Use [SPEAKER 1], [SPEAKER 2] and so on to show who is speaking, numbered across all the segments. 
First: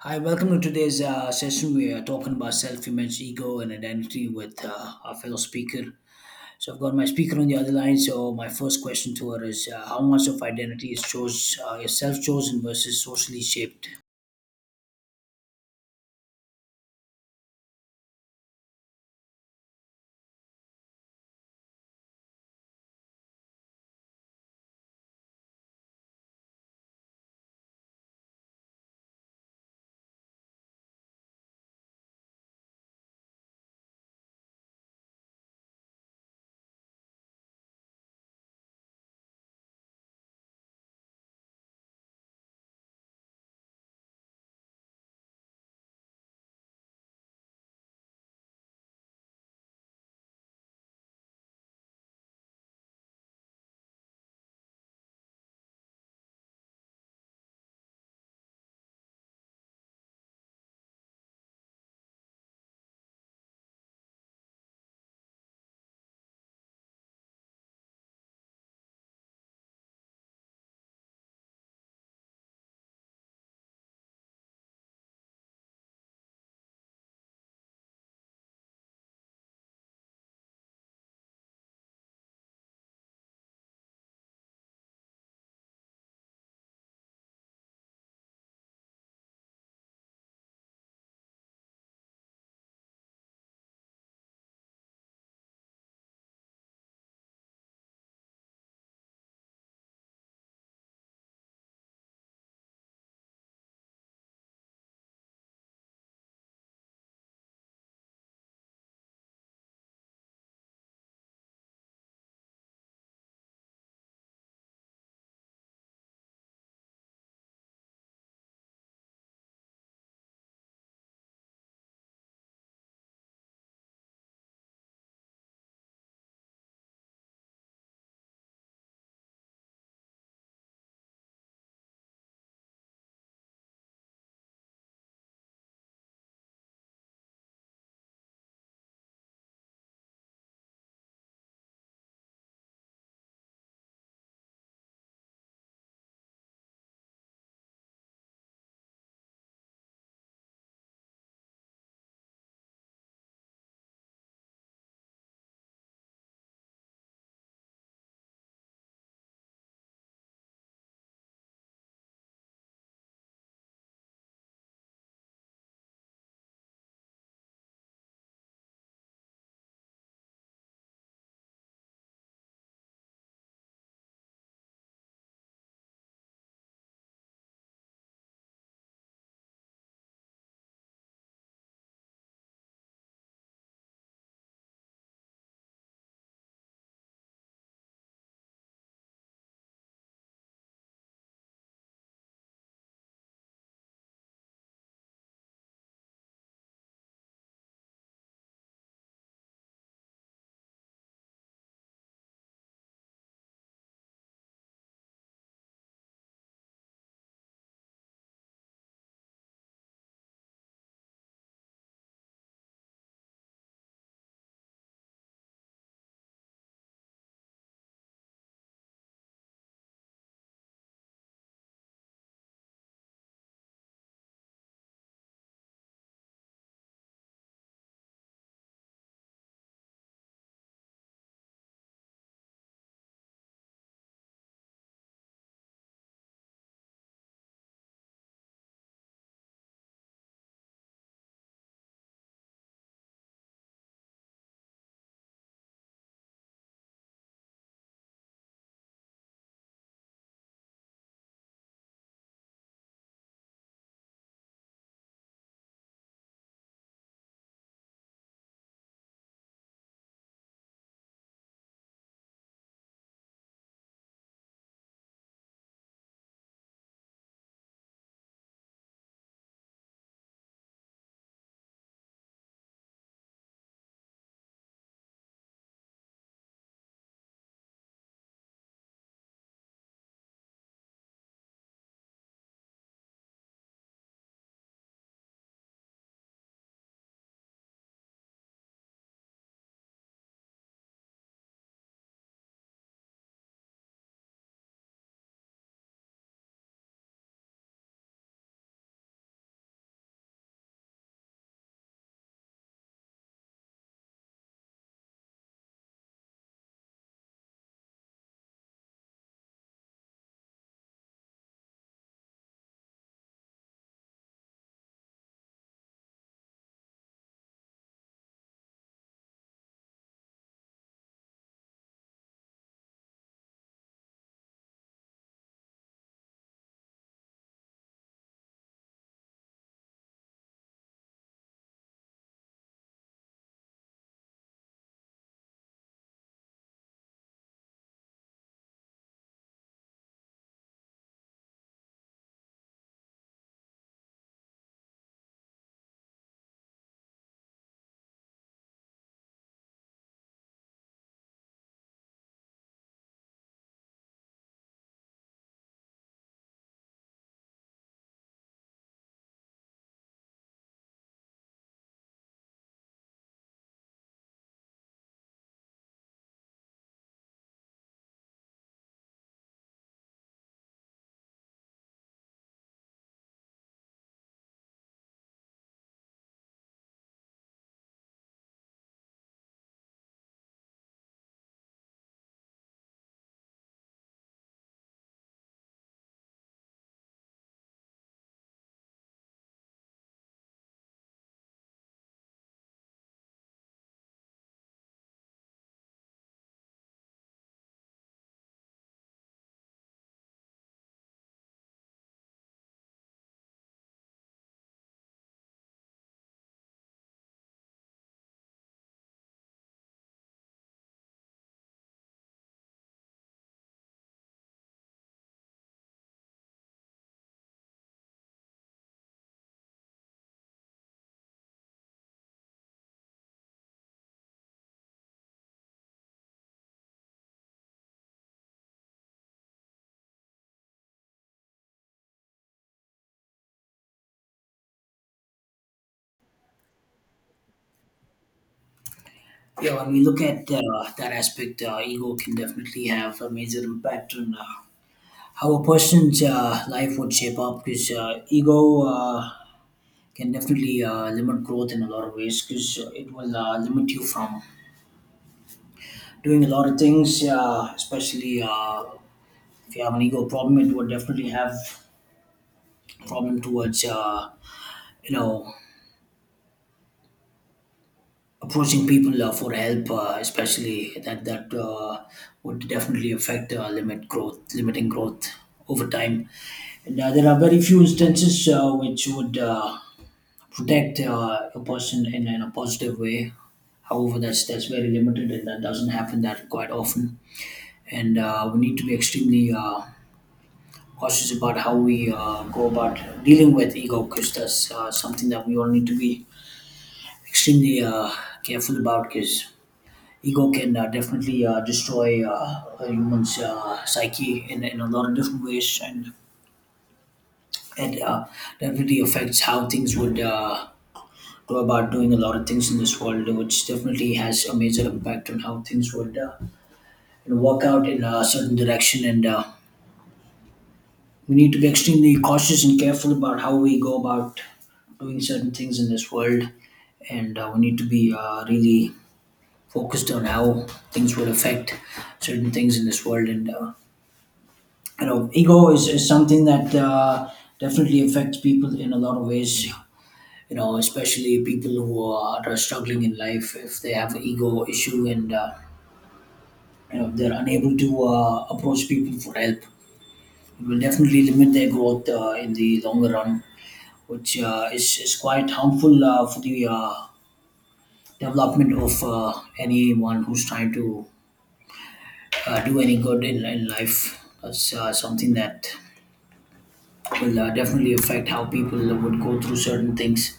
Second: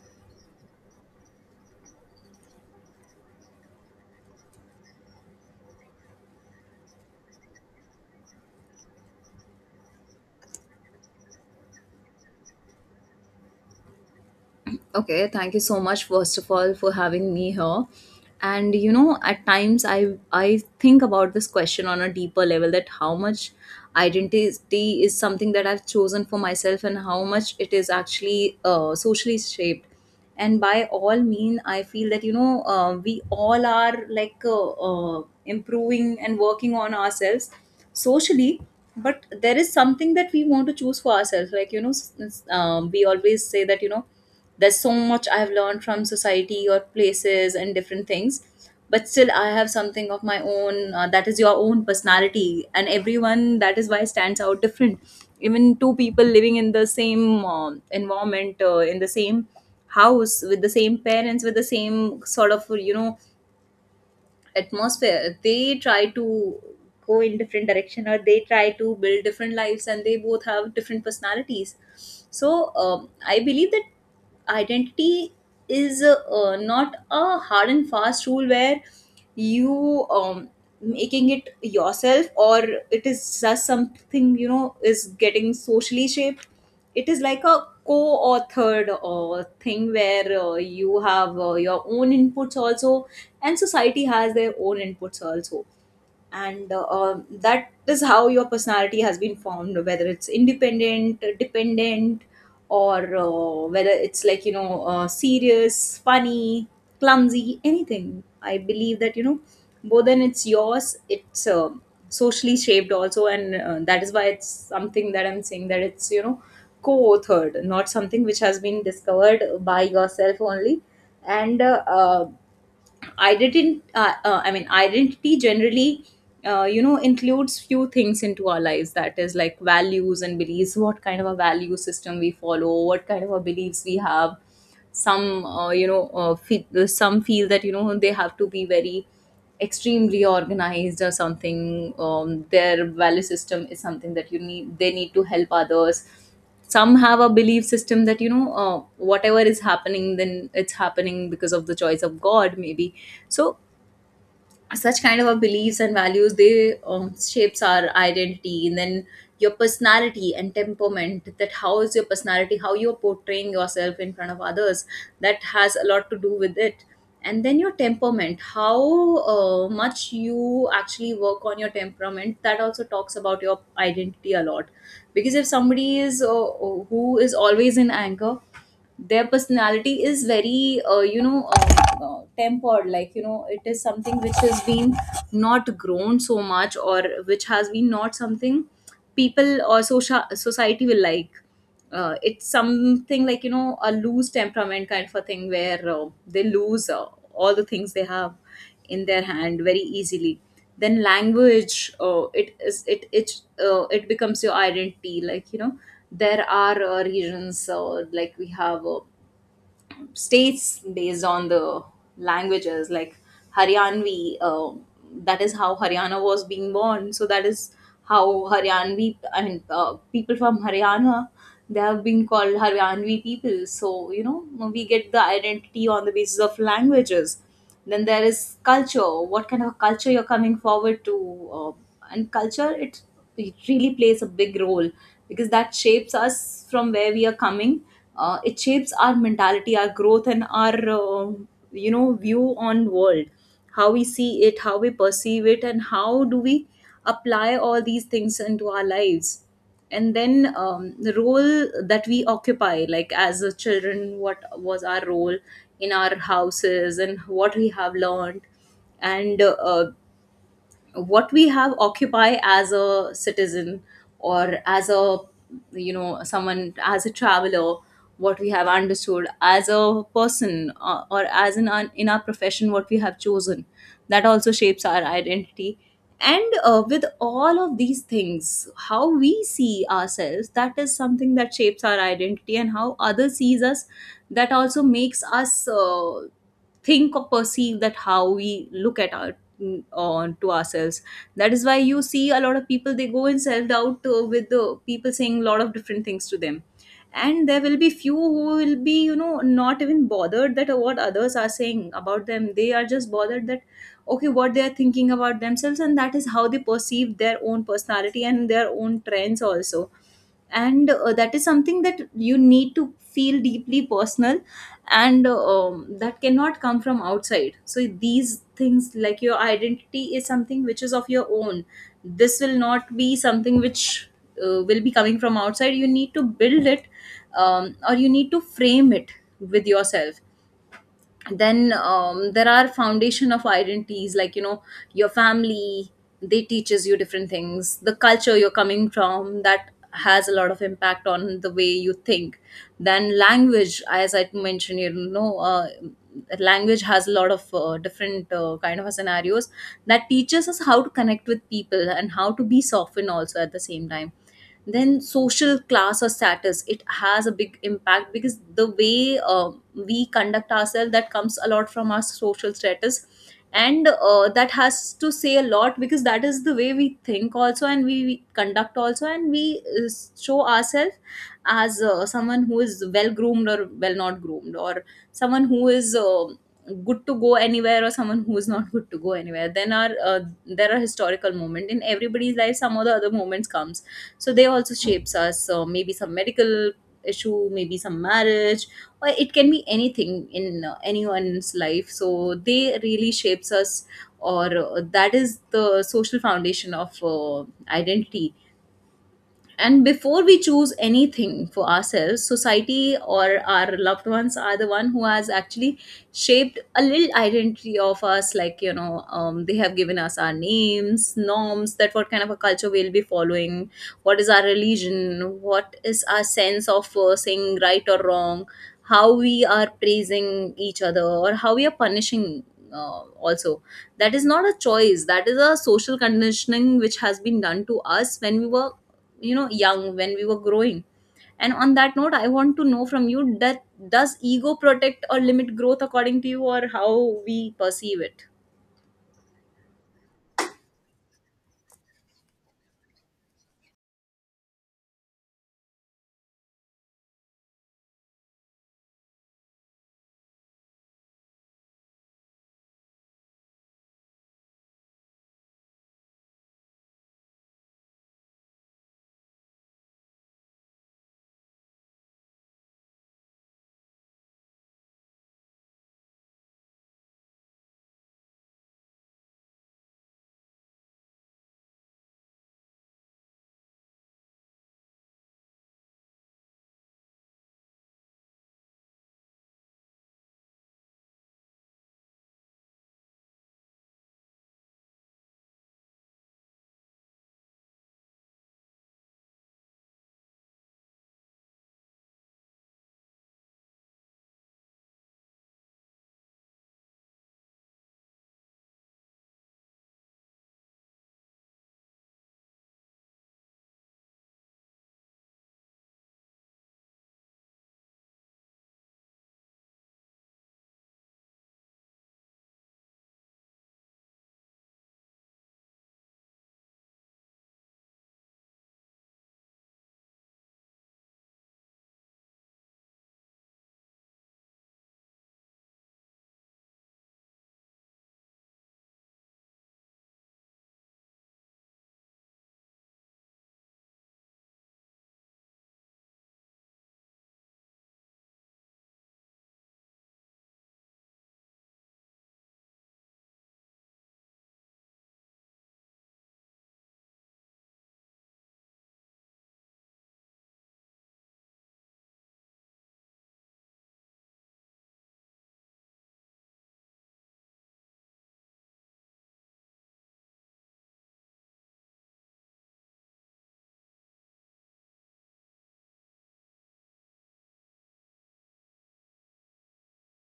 [SPEAKER 1] Hi, welcome to today's session. We are talking about self image, ego, and identity with our fellow speaker. So, I've got my speaker on the other line. So, my first question to her is how much of identity is self chosen versus socially shaped?
[SPEAKER 2] Okay, thank you so much first of all for having me here. And you know, at times I think about this question on a deeper level that how much identity is something that I've chosen for myself and how much it is actually socially shaped. And by all mean, I feel that you know we all are like improving and working on ourselves socially, but there is something that we want to choose for ourselves like you know we always say that you know there's so much I've learned from society or places and different things, but still I have something of my own that is your own personality, and everyone that is why stands out different. Even two people living in the same environment, in the same house, with the same parents, with the same sort of you know atmosphere they try to go in different direction, or they try to build different lives and they both have different personalities. So I believe that identity is not a hard and fast rule where you making it yourself or it is just something you know is getting socially shaped. It is like a co-authored thing where you have your own inputs also, and society has their own inputs also. And that is how your personality has been formed, whether it's independent dependent or whether it's like you know serious funny clumsy anything. I believe that you know more than it's yours it's socially shaped also, and that is why it's something that I'm saying that it's you know co-authored, not something which has been discovered by yourself only. And identity I mean identity generally you know includes few things into our lives, that is like values and beliefs, what kind of a value system we follow, what kind of a beliefs we have. Some you know feel, some feel that you know they have to be very extremely organized or something. Their value system is something that you need, they need to help others. Some have a belief system that you know whatever is happening then it's happening because of the choice of god maybe. So such kind of our beliefs and values they shapes our identity. And then your personality and temperament, that how is your personality, how you're portraying yourself in front of others, that has a lot to do with it. And then your temperament, how much you actually work on your temperament, that also talks about your identity a lot. Because if somebody is who is always in anger, their personality is very you know tempered, like you know it is something which has been not grown so much, or which has been not something people or social society will like. It's something like you know a loose temperament kind of a thing where they lose all the things they have in their hand very easily. Then language, it is it becomes your identity, like you know there are regions, like we have states based on the languages like Haryanvi, uh, that is how Haryana was being born. So that is how Haryanvi, I mean people from Haryana, they have been called Haryanvi people. So you know we get the identity on the basis of languages. Then there is culture, what kind of culture you're coming forward to. uh, and culture it really plays a big role, because that shapes us from where we are coming. It shapes our mentality, our growth, and our you know view on world, how we see it, how we perceive it, and how do we apply all these things into our lives. And then the role that we occupy, like as a children what was our role in our houses and what we have learned, and what we have occupy as a citizen, or as a you know someone as a traveler, what we have understood as a person, or as in in our profession what we have chosen, that also shapes our identity. And with all of these things how we see ourselves, that is something that shapes our identity. And how others sees us, that also makes us think or perceive that how we look at our mm, on to ourselves. That is why you see a lot of people they go in self doubt with the people saying a lot of different things to them. And there will be few who will be you know not even bothered that what others are saying about them, they are just bothered that okay what they are thinking about themselves, and that is how they perceive their own personality and their own trends also. And that is something that you need to feel deeply personal. And that cannot come from outside. So these things, like your identity is something which is of your own, this will not be something which will be coming from outside. You need to build it, or you need to frame it with yourself. Then there are foundation of identities, like you know your family, they teaches you different things. The culture you're coming from, that has a lot of impact on the way you think. Then language, as I mentioned you know, language has a lot of different kind of scenarios that teaches us how to connect with people and how to be softened also at the same time. Then social class or status, it has a big impact, because the way we conduct ourselves that comes a lot from our social status. And that has to say a lot, because that is the way we think also, and we conduct also, and we show ourselves as someone who is well groomed or well not groomed, or someone who is good to go anywhere, or someone who is not good to go anywhere. Then are there are historical moment in everybody's life, some of the other moments comes, so they also shapes us. So maybe some medical issue, maybe some marriage, or it can be anything in anyone's life, so they really shapes us. Or that is the social foundation of identity. And before we choose anything for ourselves, society or our loved ones are the one who has actually shaped a little identity of us, like you know they have given us our names, norms, that what kind of a culture we'll be following, what is our religion, what is our sense of saying right or wrong, how we are praising each other, or how we are punishing also. That is not a choice, that is a social conditioning which has been done to us when we were you know young, when we were growing. And on that note, I want to know from you that does ego protect or limit growth according to you, or how we perceive it.
[SPEAKER 1] Yeah, when we look at that aspect, ego can definitely have a major impact on how a person's life would shape up because ego can definitely limit growth in a lot of ways because it will limit you from doing a lot of things, especially if you have an ego problem, it would definitely have problem towards you know approaching people for help, especially that would definitely affect limit growth, limiting growth over time. And there are very few instances which would protect a person in a positive way. However, that's very limited, and that doesn't happen that quite often. And we need to be extremely cautious about how we go about dealing with ego because that's something that we all need to be extremely careful about because ego can definitely destroy a human's psyche in a lot of different ways. And it definitely affects how things would go about doing a lot of things in this world, which definitely has a major impact on how things would, you know, work out in a certain direction. And we need to be extremely cautious and careful about how we go about doing certain things in this world. And we need to be really focused on how things will affect certain things in this world. And you know ego is something that definitely affects people in a lot of ways, you know, especially people who are struggling in life. If they have an ego issue and you know they're unable to approach people for help, it will definitely limit their growth in the longer run, which is quite harmful for the development of anyone who's trying to do any good in life. That's something that will definitely affect how people would go through certain things.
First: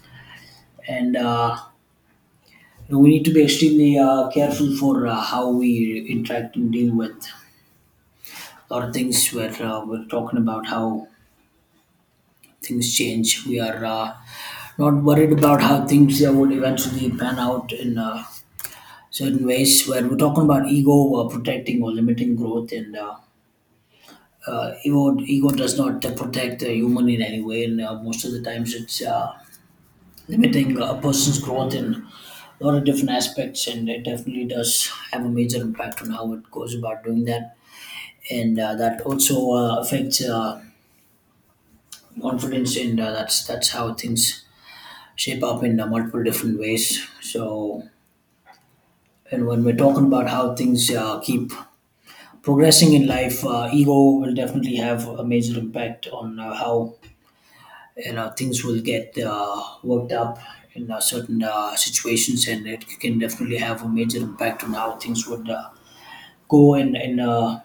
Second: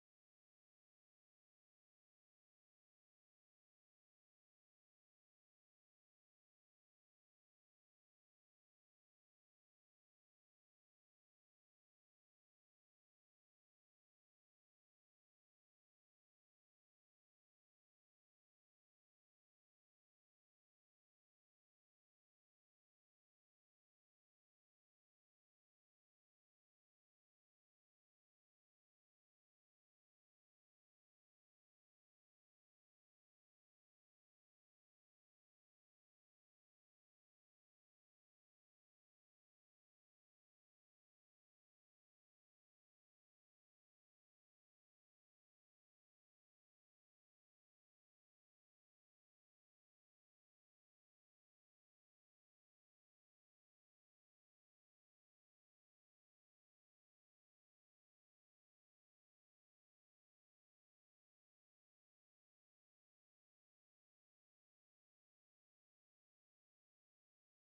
[SPEAKER 1] And you know, we need to be extremely careful for how we interact and deal with a lot of things where we're talking about how things change. We are not worried about how things would eventually pan out in certain ways where we're talking about ego protecting or limiting growth. And ego does not protect a human in any way. And most of the times it's limiting a person's growth in a lot of different aspects, and it definitely does have a major impact on how it goes about doing that. And that also affects confidence. And that's how things shape up in multiple different ways. So, and when we're talking about how things keep progressing in life, ego will definitely have a major impact on how, you know, things will get worked up in certain situations, and it can definitely have a major impact on how things would go in in, uh,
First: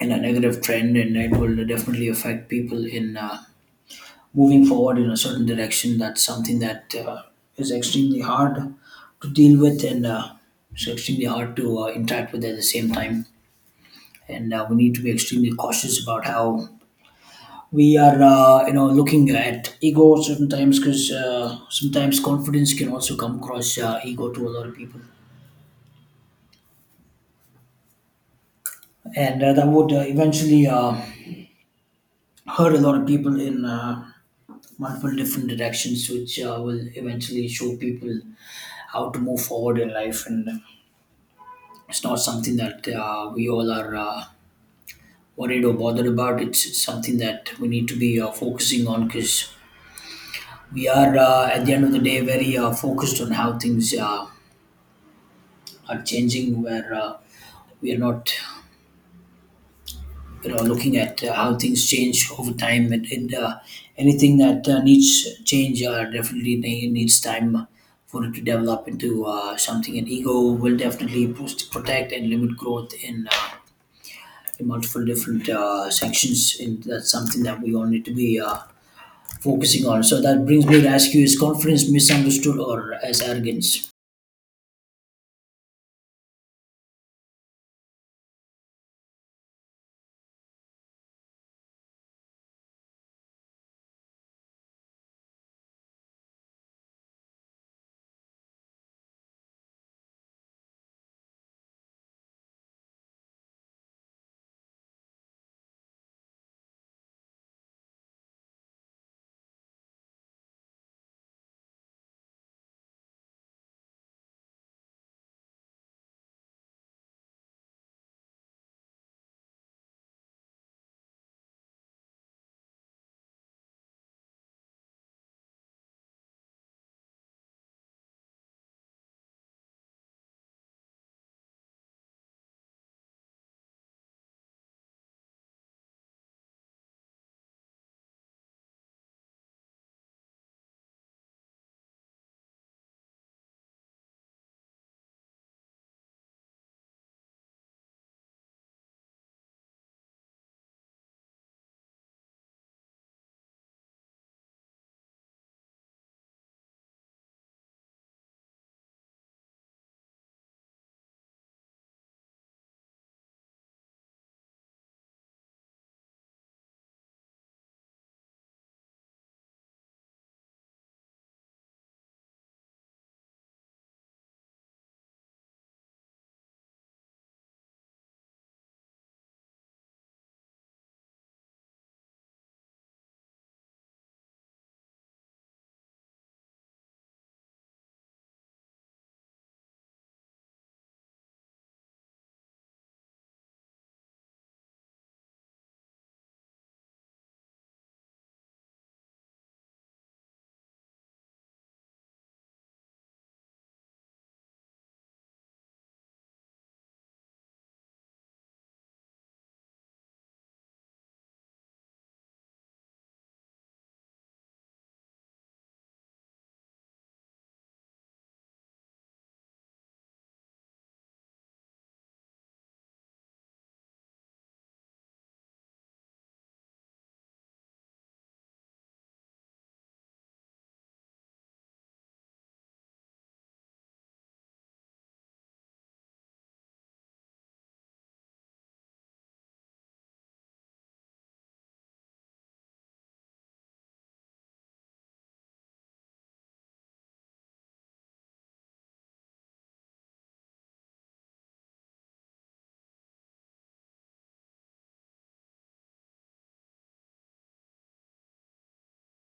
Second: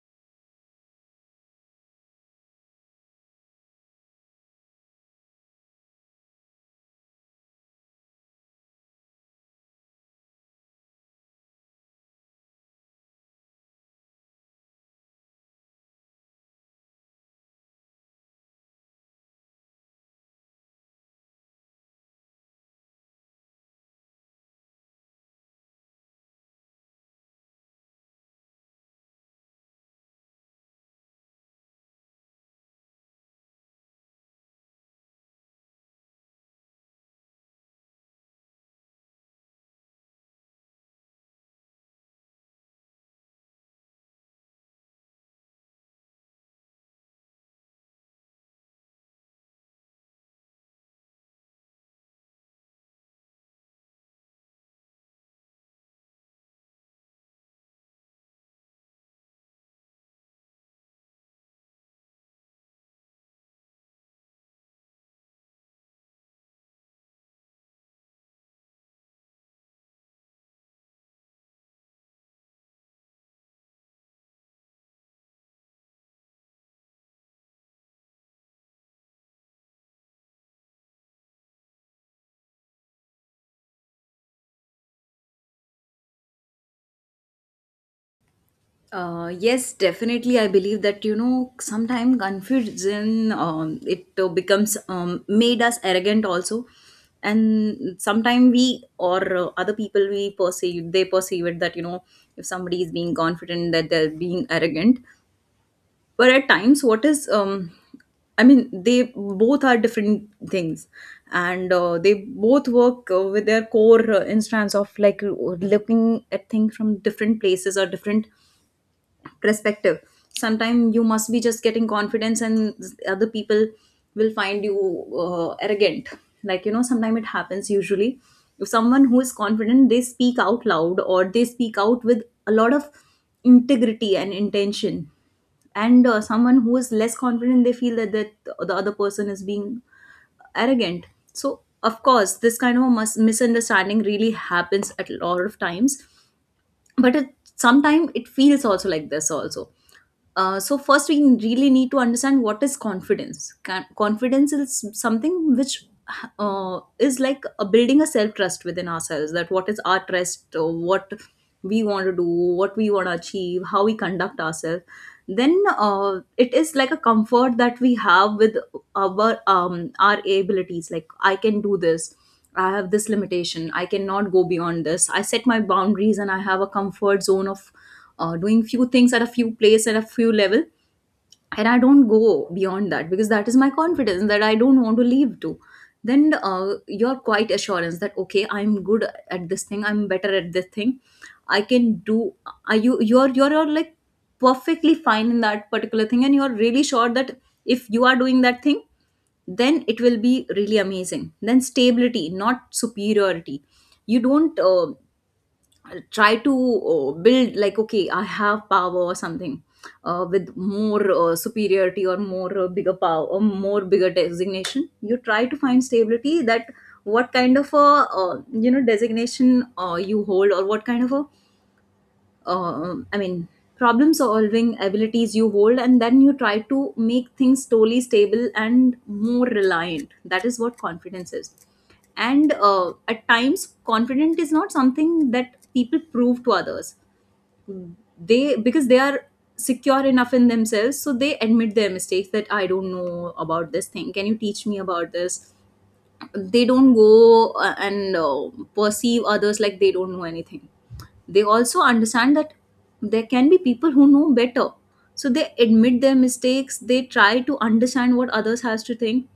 [SPEAKER 1] in a negative trend, and it will definitely affect people in moving forward in a certain direction. That's something that is extremely hard to deal with, and it's extremely hard to interact with at the same time. And we need to be extremely cautious about how we are you know looking at ego sometimes because sometimes confidence can also come across ego to a lot of people. And that would eventually hurt a lot of people in multiple different directions, which will eventually show people how to move forward in life. And it's not something that we all are worried or bothered about. It's something that we need to be focusing on because we are, at the end of the day, very focused on how things are changing, where we are not, you know, looking at how things change over time, and anything that needs change definitely needs time for it to develop into something, and ego will definitely protect and limit growth in multiple different sections, and that's something that we all need to be focusing on. So that brings me to ask you: is confidence misunderstood or as arrogance?
[SPEAKER 2] Yes, definitely. I believe that you know sometimes confusion um, it becomes made us arrogant also, and sometimes we or other people we perceive, they perceive it that you know if somebody is being confident that they're being arrogant, but at times what is I mean they both are different things. And they both work with their core instance of like looking at things from different places or different perspective. Sometimes you must be just getting confidence and other people will find you arrogant, like you know sometimes it happens usually. If someone who is confident, they speak out loud or they speak out with a lot of integrity and intention, and someone who is less confident, they feel that the other person is being arrogant. So of course this kind of a misunderstanding really happens at a lot of times, but it sometimes it feels also like this also. So first we really need to understand what is confidence. Confidence is something which is like a building a self trust within ourselves, that what is our trust, what we want to do, what we want to achieve, how we conduct ourselves. Then it is like a comfort that we have with our abilities, like I can do this, I have this limitation, I cannot go beyond this, I set my boundaries and I have a comfort zone of doing few things at a few place at a few level, and I don't go beyond that because that is my confidence that I don't want to leave to. Then your quiet Assurance that okay, I'm good at this thing, I'm better at this thing, I can do. Are you, you're like perfectly fine in that particular thing and you're really sure that if you are doing that thing, then it will be really amazing. Then stability, not superiority. You don't try to build like okay, I have power or something, with more superiority or more bigger power or more bigger designation. You try to find stability, that what kind of a designation you hold, or what kind of a um, I mean, problem solving abilities you hold, and then you try to make things slowly stable and more reliant. That is what confidence is. And at times, confident is not something that people prove to others. They, because they are secure enough in themselves, so they admit their mistakes. That I don't know about this thing. Can you teach me about this? They don't go and perceive others like they don't know anything. They also understand that there can be people who know better, so they admit their mistakes. They try to understand what others has to think.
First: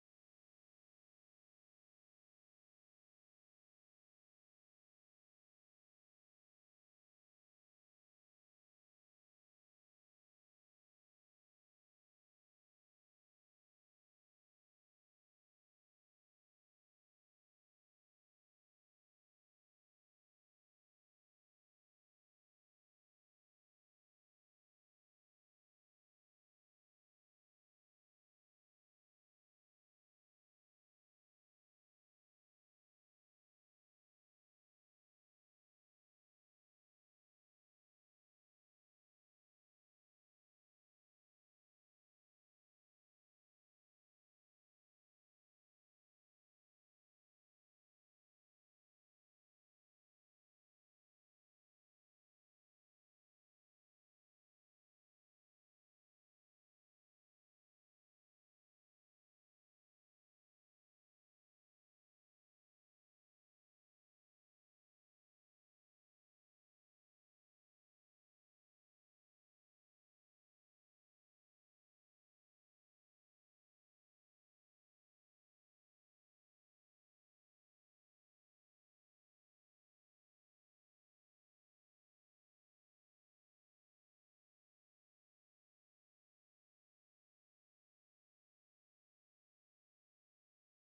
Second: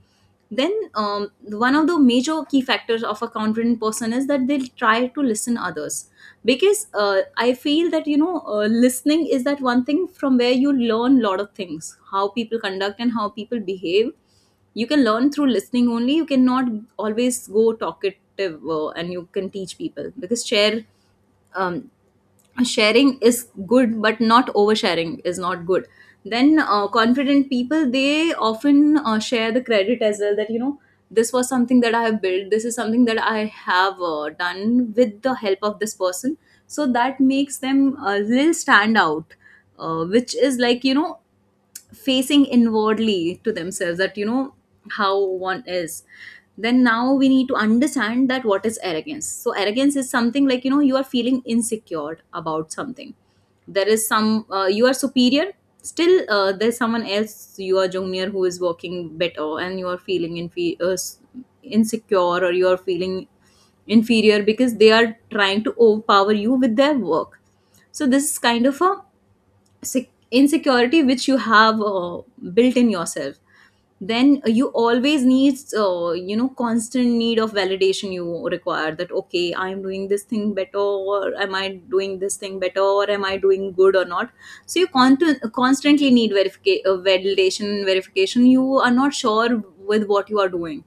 [SPEAKER 2] Then one of the major key factors of a confident person is that they'll try to listen others. Because I feel that listening is that one thing from where you learn lot of things, how people conduct and how people behave. You can learn through listening only, you cannot always go talkative, and you can teach people because share, um, sharing is good but not oversharing is not good. Then confident people, they often share the credit as well. That you know, this was something that I have built, this is something that I have done with the help of this person. So that makes them a little stand out, which is like, you know, facing inwardly to themselves, that you know how one is. Then now we need to understand that what is arrogance. So arrogance is something like, you know, you are feeling insecure about something. There is some, you are superior, still there's someone else, you are junior, who is working better, and you are feeling insecure, or you are feeling inferior because they are trying to overpower you with their work. So this is kind of a insecurity which you have built in yourself. Then you always need, you know, constant need of validation. You require that okay, I am doing this thing better, or am I doing this thing better, or am I doing good or not. So you constantly need verification, validation, verification. You are not sure with what you are doing.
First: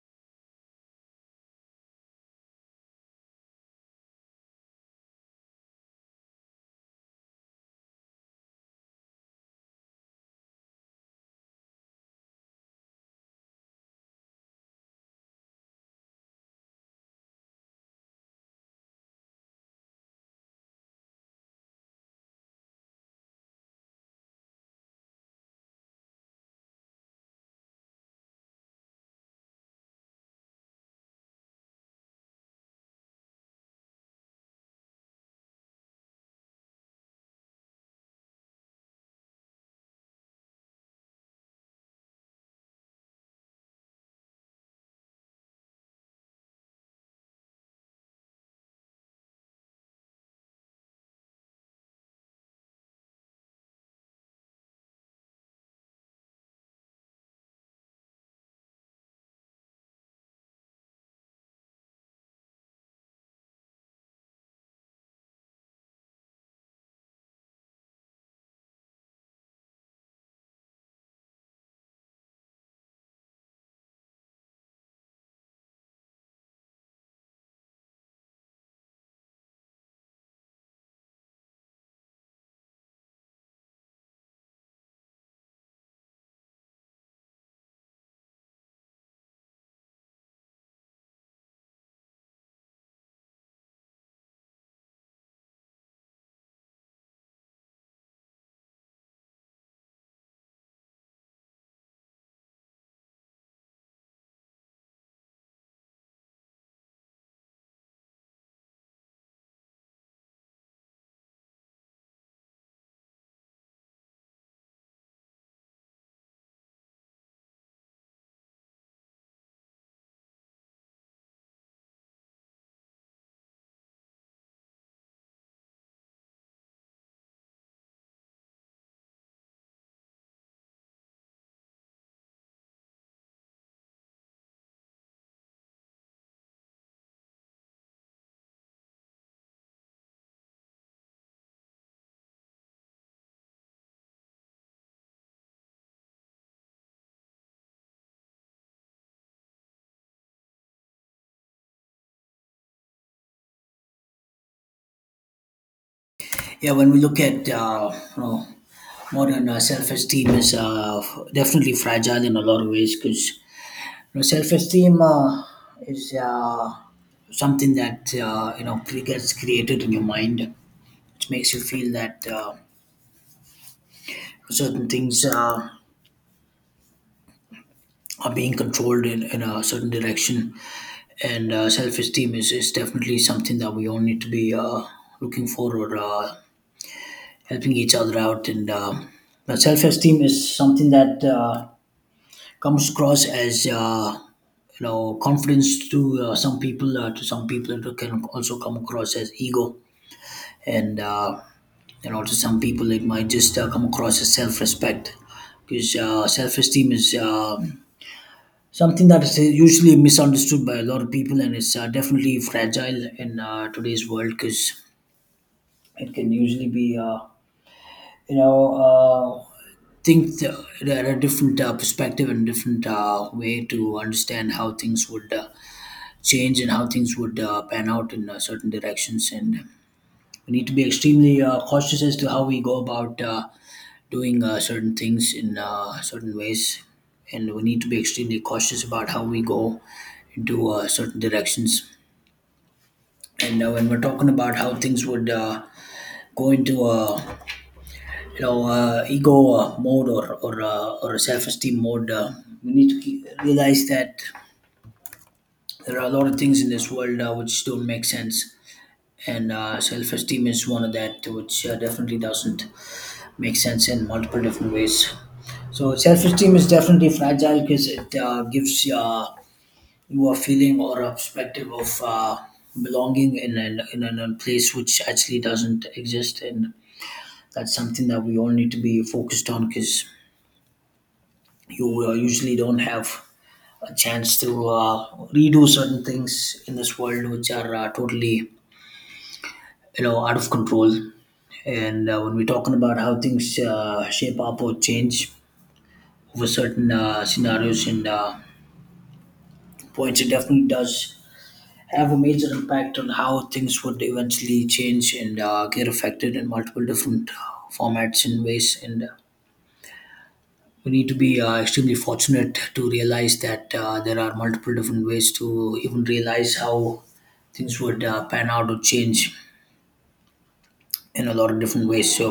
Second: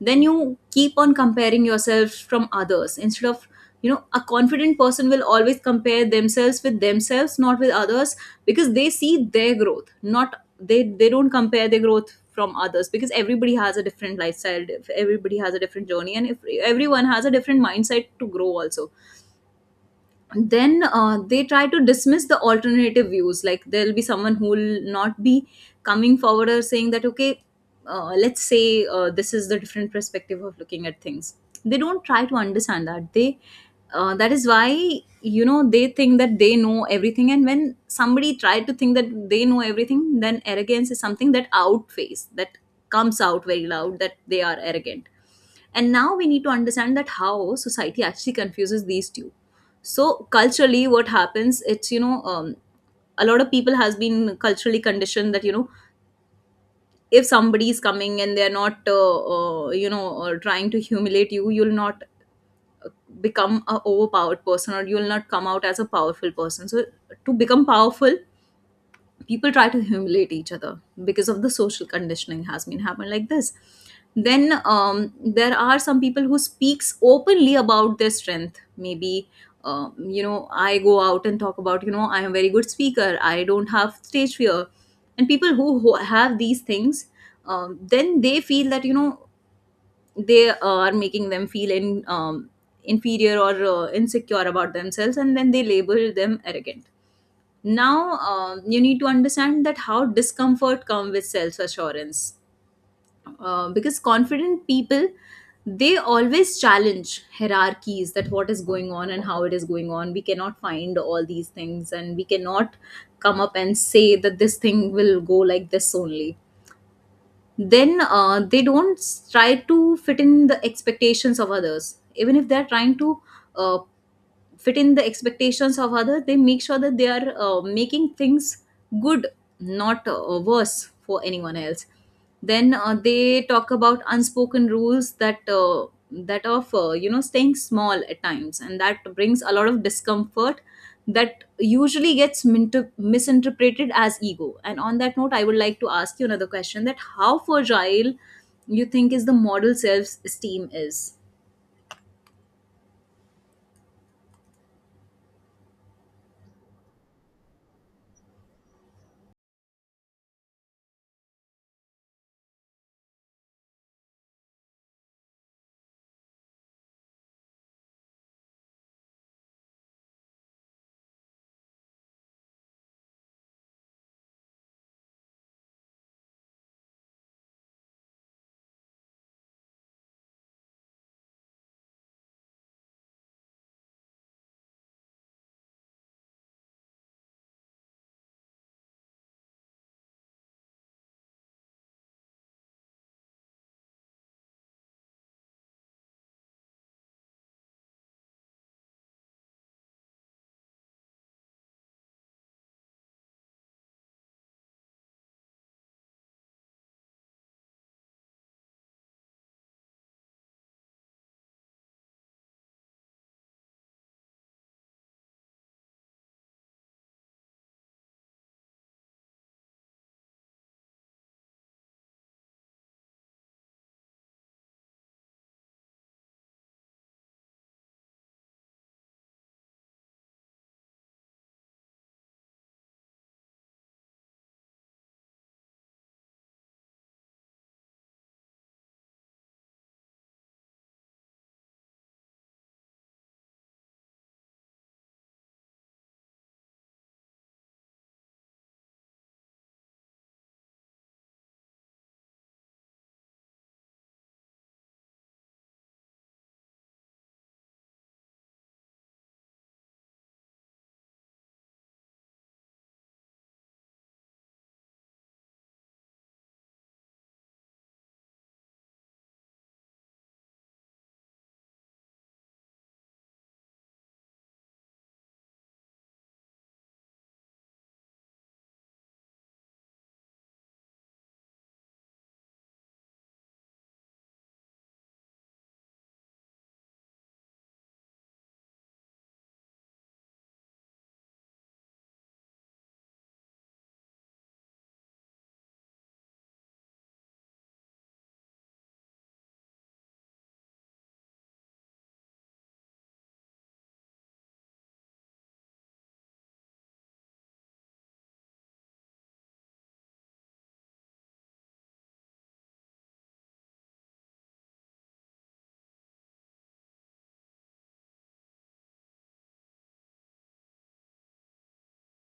[SPEAKER 2] Then you keep on comparing yourself from others, instead of, you know, a confident person will always compare themselves with themselves, not with others. Because they see their growth, not, they don't compare their growth from others, because everybody has a different lifestyle, everybody has a different journey, and if everyone has a different mindset to grow also. Then they try to dismiss the alternative views, like there'll be someone who will not be coming forward or saying that okay, let's say this is the different perspective of looking at things. They don't try to understand that they, that is why, you know, they think that they know everything, and when somebody try to think that they know everything, then arrogance is something that outface that, comes out very loud that they are arrogant. And now we need to understand that how society actually confuses these two. So culturally what happens, it's, you know, a lot of people has been culturally conditioned that, you know, if somebody is coming and they're not, you know, trying to humiliate you, you'll not become a overpowered person, or you'll not come out as a powerful person. So to become powerful, people try to humiliate each other, because of the social conditioning has been happened like this. Then there are some people who speaks openly about their strength. Maybe you know, I go out and talk about, you know, I am a very good speaker, I don't have stage fear. And people who have these things, then they feel that, you know, they are making them feel in, inferior or insecure about themselves, and then they label them arrogant. Now you need to understand that how discomfort comes with self assurance. Because confident people, they always challenge hierarchies, that what is going on and how it is going on. We cannot find all these things, and we cannot come up and say that this thing will go like this only. Then they don't try to fit in the expectations of others. Even if they're trying to uh, fit in the expectations of others, they make sure that they are making things good, not worse for anyone else. Then they talk about unspoken rules, that that of you know, staying small at times, and that brings a lot of discomfort that usually gets misinterpreted as ego. And on that note, I would like to ask you another question, that how fragile you think is the model self esteem is.
[SPEAKER 1] Yeah, when we look at you know modern self-esteem is definitely fragile in a lot of ways because, you know, self-esteem is something that you know gets created in your mind, which makes you feel that certain things are being controlled in a certain direction, and self-esteem is definitely something that we all need to be looking for or helping each other out, and self-esteem is something that. Comes across as you know confidence to some people. To some people it can also come across as ego, and you know to some people it might just come across as self-respect because self-esteem is something that is usually misunderstood by a lot of people, and it's definitely fragile in today's world because it can usually be you know, uh, think th- at a different perspective and different way to understand how things would change and how things would pan out in certain directions. And we need to be extremely cautious as to how we go about doing certain things in certain ways. And we need to be extremely cautious about how we go into certain directions. And when we're talking about how things would go into you know ego mode or a self-esteem mode, we need to realize that there are a lot of things in this world which don't make sense, and self-esteem is one of that which definitely doesn't make sense in multiple different ways. So self-esteem is definitely fragile because it gives you a feeling or a perspective of belonging in a place which actually doesn't exist. And that's something that we all need to be focused on because you usually don't have a chance to redo certain things in this world, which are totally, you know, out of control. And when we're talking about how things shape up or change over certain scenarios and points, it definitely does have a major impact on how things would eventually change and get affected in multiple different formats and ways. And we need to be extremely fortunate to realize that there are multiple different ways to even realize how things would pan out or change in a lot of different ways. So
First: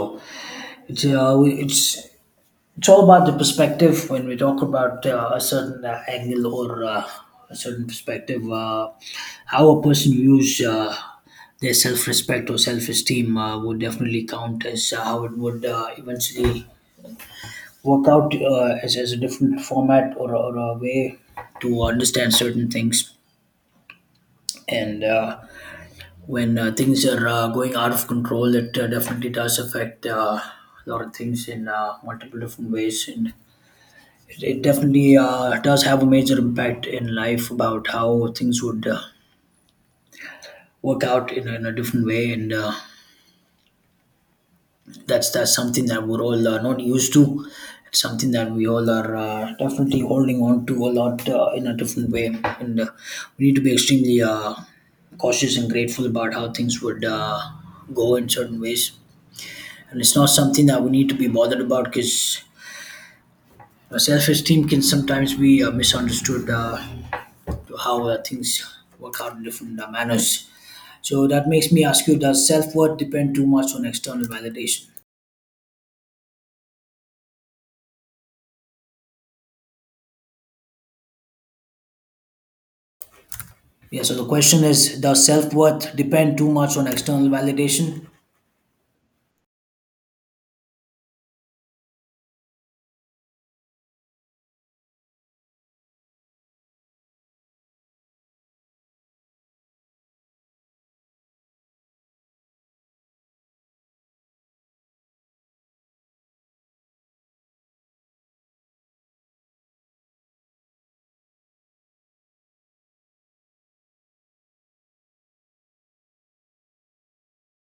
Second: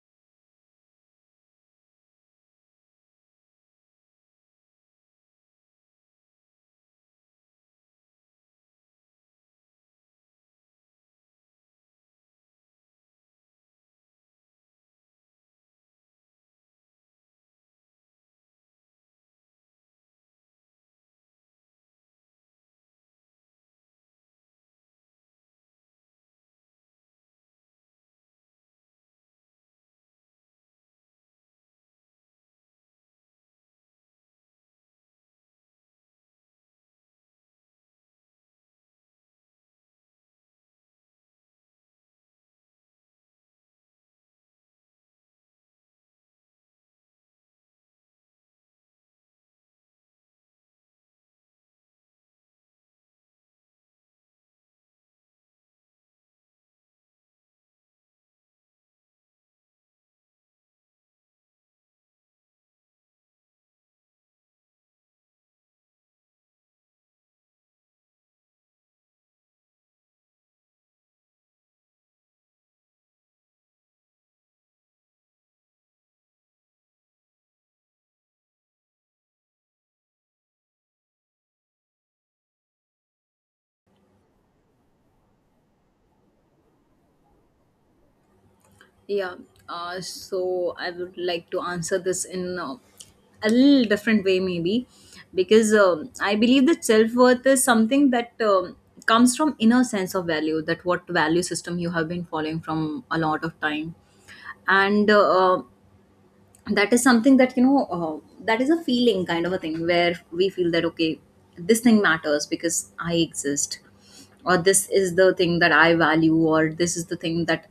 [SPEAKER 1] it's we- it's all about the perspective when we talk about a certain angle or a certain perspective. How a person views their self-respect or self-esteem would definitely count as how it would eventually workout as a different format or a way to understand certain things. And when things are going out of control, it definitely does affect a lot of things in multiple different ways, and it definitely does have a major impact in life about how things would work out in a different way. And that's something that we're all not used to. It's something that we all are definitely holding on to a lot in a different way, and we need to be extremely cautious and grateful about how things would go in certain ways. And it's not something that we need to be bothered about because self-esteem can sometimes be misunderstood to how things work out in different manners. So that makes me ask you: does self worth depend too much on external validation? Yeah, so the question is: does self worth depend too much on external validation?
[SPEAKER 2] Yeah, so I would like to answer this in a little different way, maybe, because I believe that self worth is something that comes from inner sense of value, that what value system you have been following from a lot of time, and that is something that, you know, that is a feeling kind of a thing where we feel that okay, this thing matters because I exist, or this is the thing that I value, or this is the thing that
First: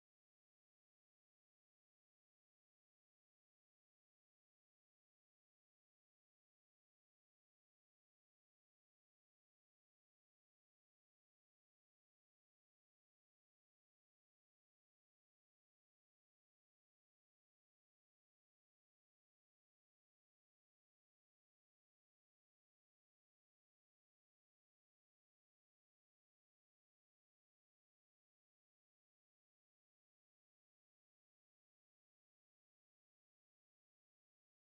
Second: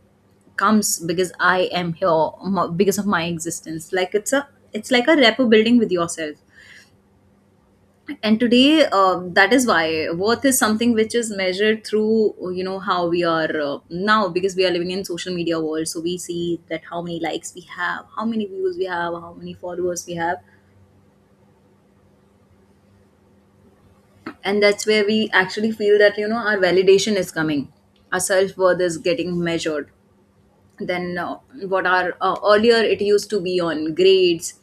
[SPEAKER 2] comes because I am here, because of my existence. Like it's a, it's like a rapport building with yourself. And today that is why worth is something which is measured through, you know, how we are now, because we are living in social media world. So we see that how many likes we have, how many views we have, how many followers we have, and that's where we actually feel that, you know, our validation is coming, our self-worth is getting measured. Then what our, earlier it used to be on grades,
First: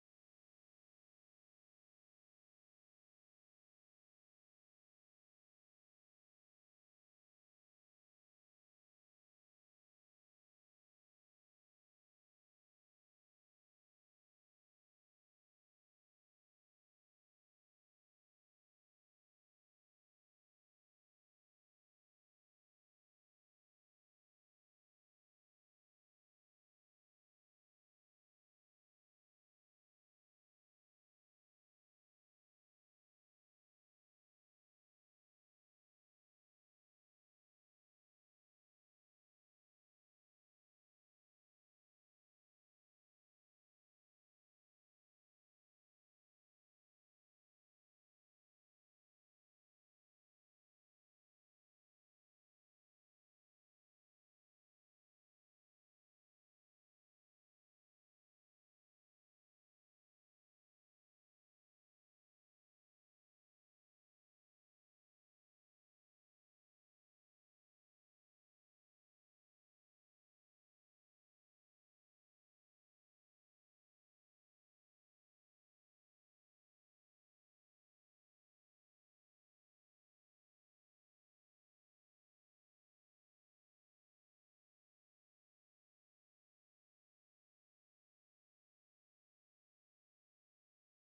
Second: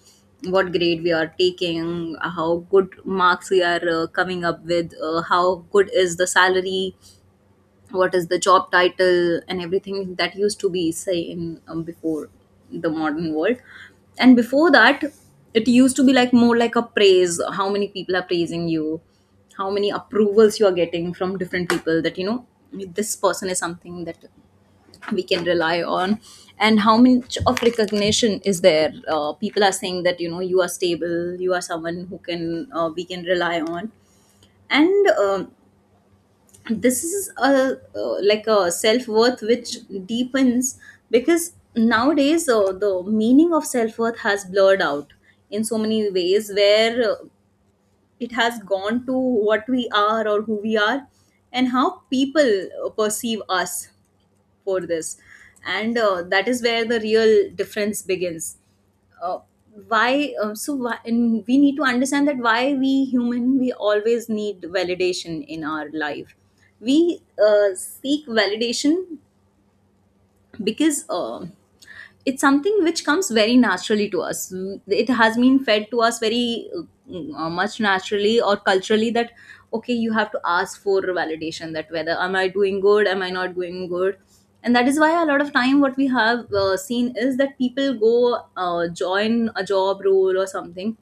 [SPEAKER 2] what grade we are taking, how good marks we are coming up with, how good is the salary, what is the job title, and everything. That used to be say in, before the modern world. And before that, it used to be like more like a praise, how many people are praising you, how many approvals you are getting from different people. That, you know, this person is something that we can rely on. And how much of recognition is there, people are saying that, you know, you are stable, you are someone who can, we can rely on. And this is a, like a self-worth which deepens, because nowadays the meaning of self-worth has blurred out in so many ways, where it has gone to what we are or who we are, and how people perceive us for this. And that is where the real difference begins. Uh, why so why, and we need to understand that why we human we always need validation in our life. We seek validation because it's something which comes very naturally to us. Mm, it has been fed to us very much naturally or culturally that okay, you have to ask for validation, that whether am I doing good, am I not doing good. And that is why a lot of time what we have seen is that people go join a job role or something,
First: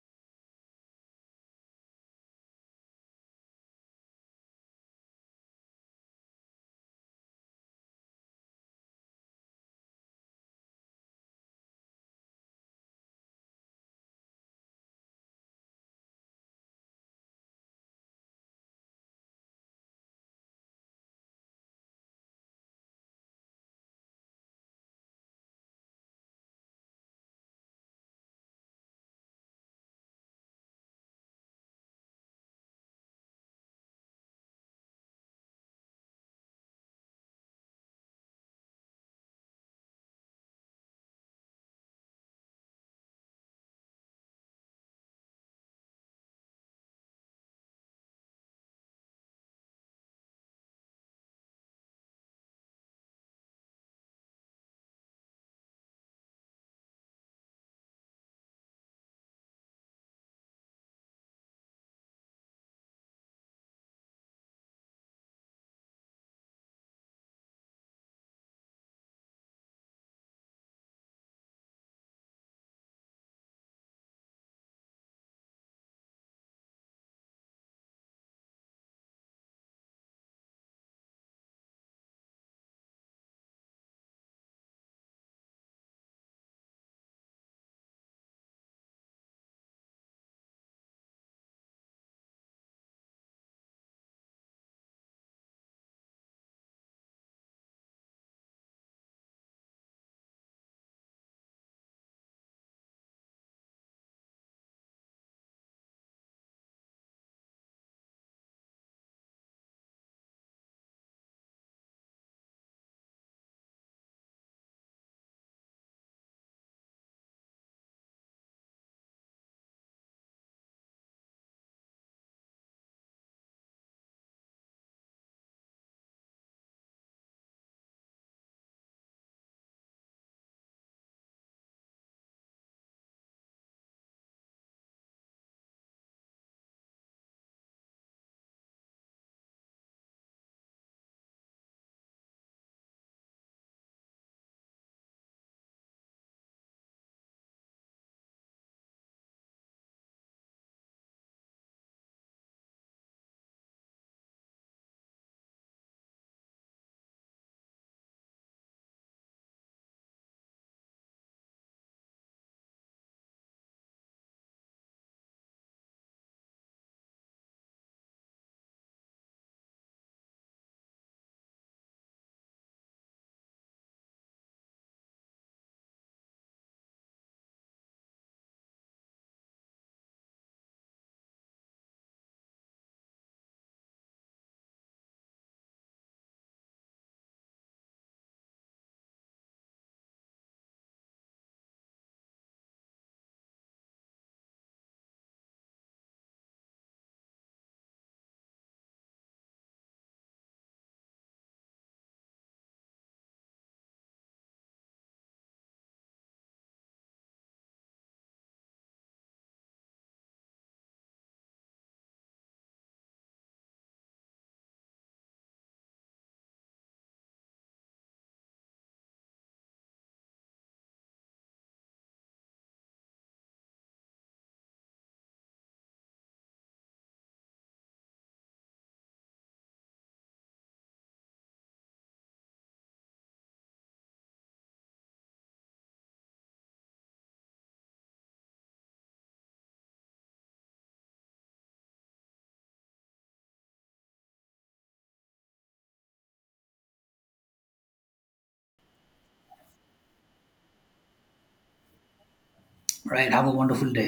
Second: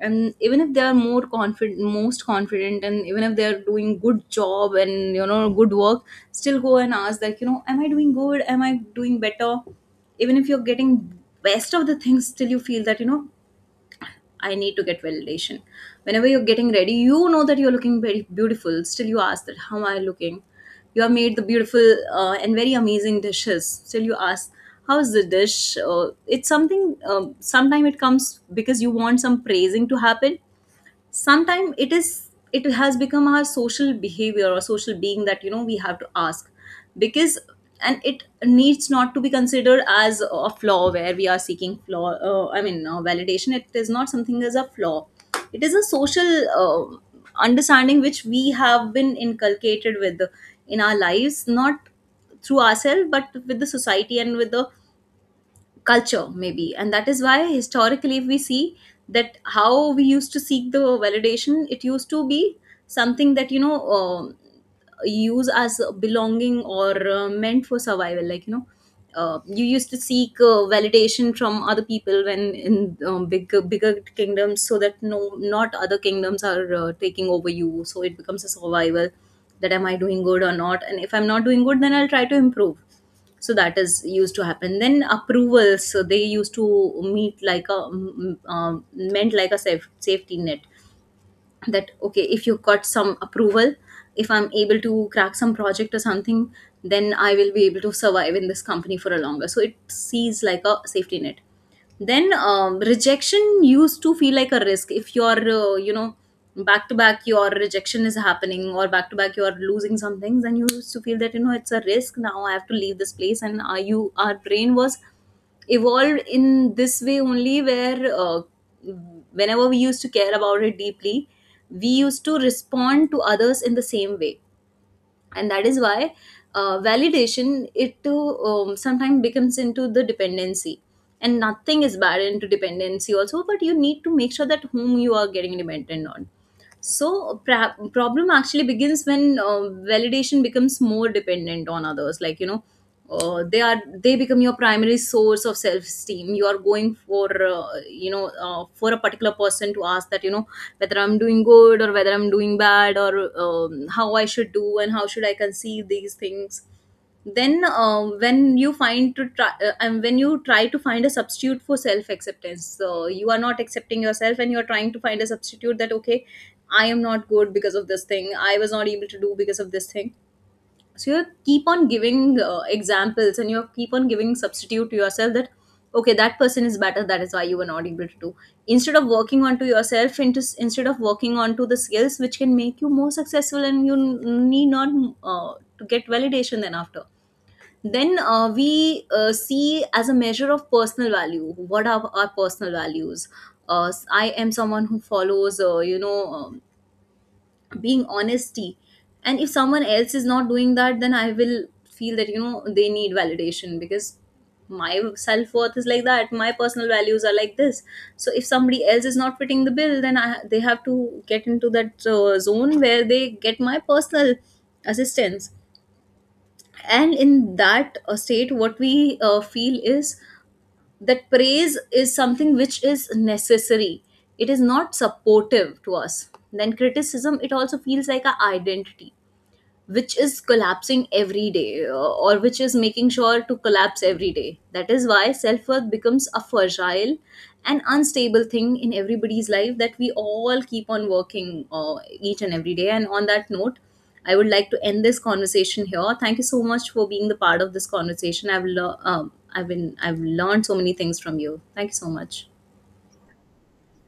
[SPEAKER 2] and even if they are more confident, most confident, and even if they are doing good job and, you know, good work, still go and ask that, you know, am I doing good, am I doing better. Even if you're getting best of the things, still you feel that, you know, I need to get validation. Whenever you're getting ready, you know that you're looking very beautiful. Still, you ask that, how am I looking? You have made the beautiful and very amazing dishes. Still, you ask, how is the dish? It's something, sometime it comes because you want some praising to happen. Sometimes it has become our social behavior or social being that you know we have to ask because. And it needs not to be considered as a flaw where we are seeking flaw I mean validation. It is not something as a flaw. It is a social uh, understanding which we have been inculcated with in our lives, not through ourselves but with the society and with the culture maybe. And that is why historically, if we see that how we used to seek the validation, it used to be something that you know, use as belonging or meant for survival, like you know, you used to seek validation from other people when in bigger kingdoms so that no, not other kingdoms are taking over you. So it becomes a survival that am I doing good or not, and if I'm not doing good then I'll try to improve. So that is used to happen. Then approvals, so they used to meet like a meant like a safety net that okay, if you got some approval, if I'm able to crack some project or something, then I will be able to survive in this company for a longer. So it sees like a safety net. Then rejection used to feel like a risk. If you're you know, back to back your rejection is happening, or back to back you're losing some things, then you used to feel that you know it's a risk, now I have to leave this place. And you our brain was evolved in this way only, where whenever we used to care about it deeply, we used to respond to others in the same way. And that is why validation, it too sometimes becomes into the dependency. And nothing is bad into dependency also, but you need to make sure that whom you are getting dependent on. So problem actually begins when validation becomes more dependent on others, like you know, they become your primary source of self esteem. You are going for for a particular person to ask that you know whether I'm doing good or whether I'm doing bad, or how I should do and how should I conceive these things. Then when you find to try and when you try to find a substitute for self acceptance, so you are not accepting yourself and you are trying to find a substitute that okay, I am not good because of this thing, I was not able to do because of this thing. So you keep on giving examples and you keep on giving substitute to yourself that okay, that person is better, that is why you were not able to do, instead of working onto yourself, into instead of working onto the skills which can make you more successful and you need not to get validation. Then after, then we see as a measure of personal value what are our personal values. I am someone who follows being honesty, and if someone else is not doing that, then I will feel that you know they need validation, because my self-worth is like that, my personal values are like this. So if somebody else is not fitting the bill, then they have to get into that zone where they get my personal assistance. And in that state, what we feel is that praise is something which is necessary. It is not supportive to us. Then criticism, it also feels like our identity which is collapsing every day, or which is making sure to collapse every day. That is why self worth becomes a fragile and unstable thing in everybody's life, that we all keep on working each and every day. And on that note, I would like to end this conversation here. Thank you so much for being the part of this conversation. I've learned so many things from you. Thank you so much.
[SPEAKER 1] Right, have a wonderful day.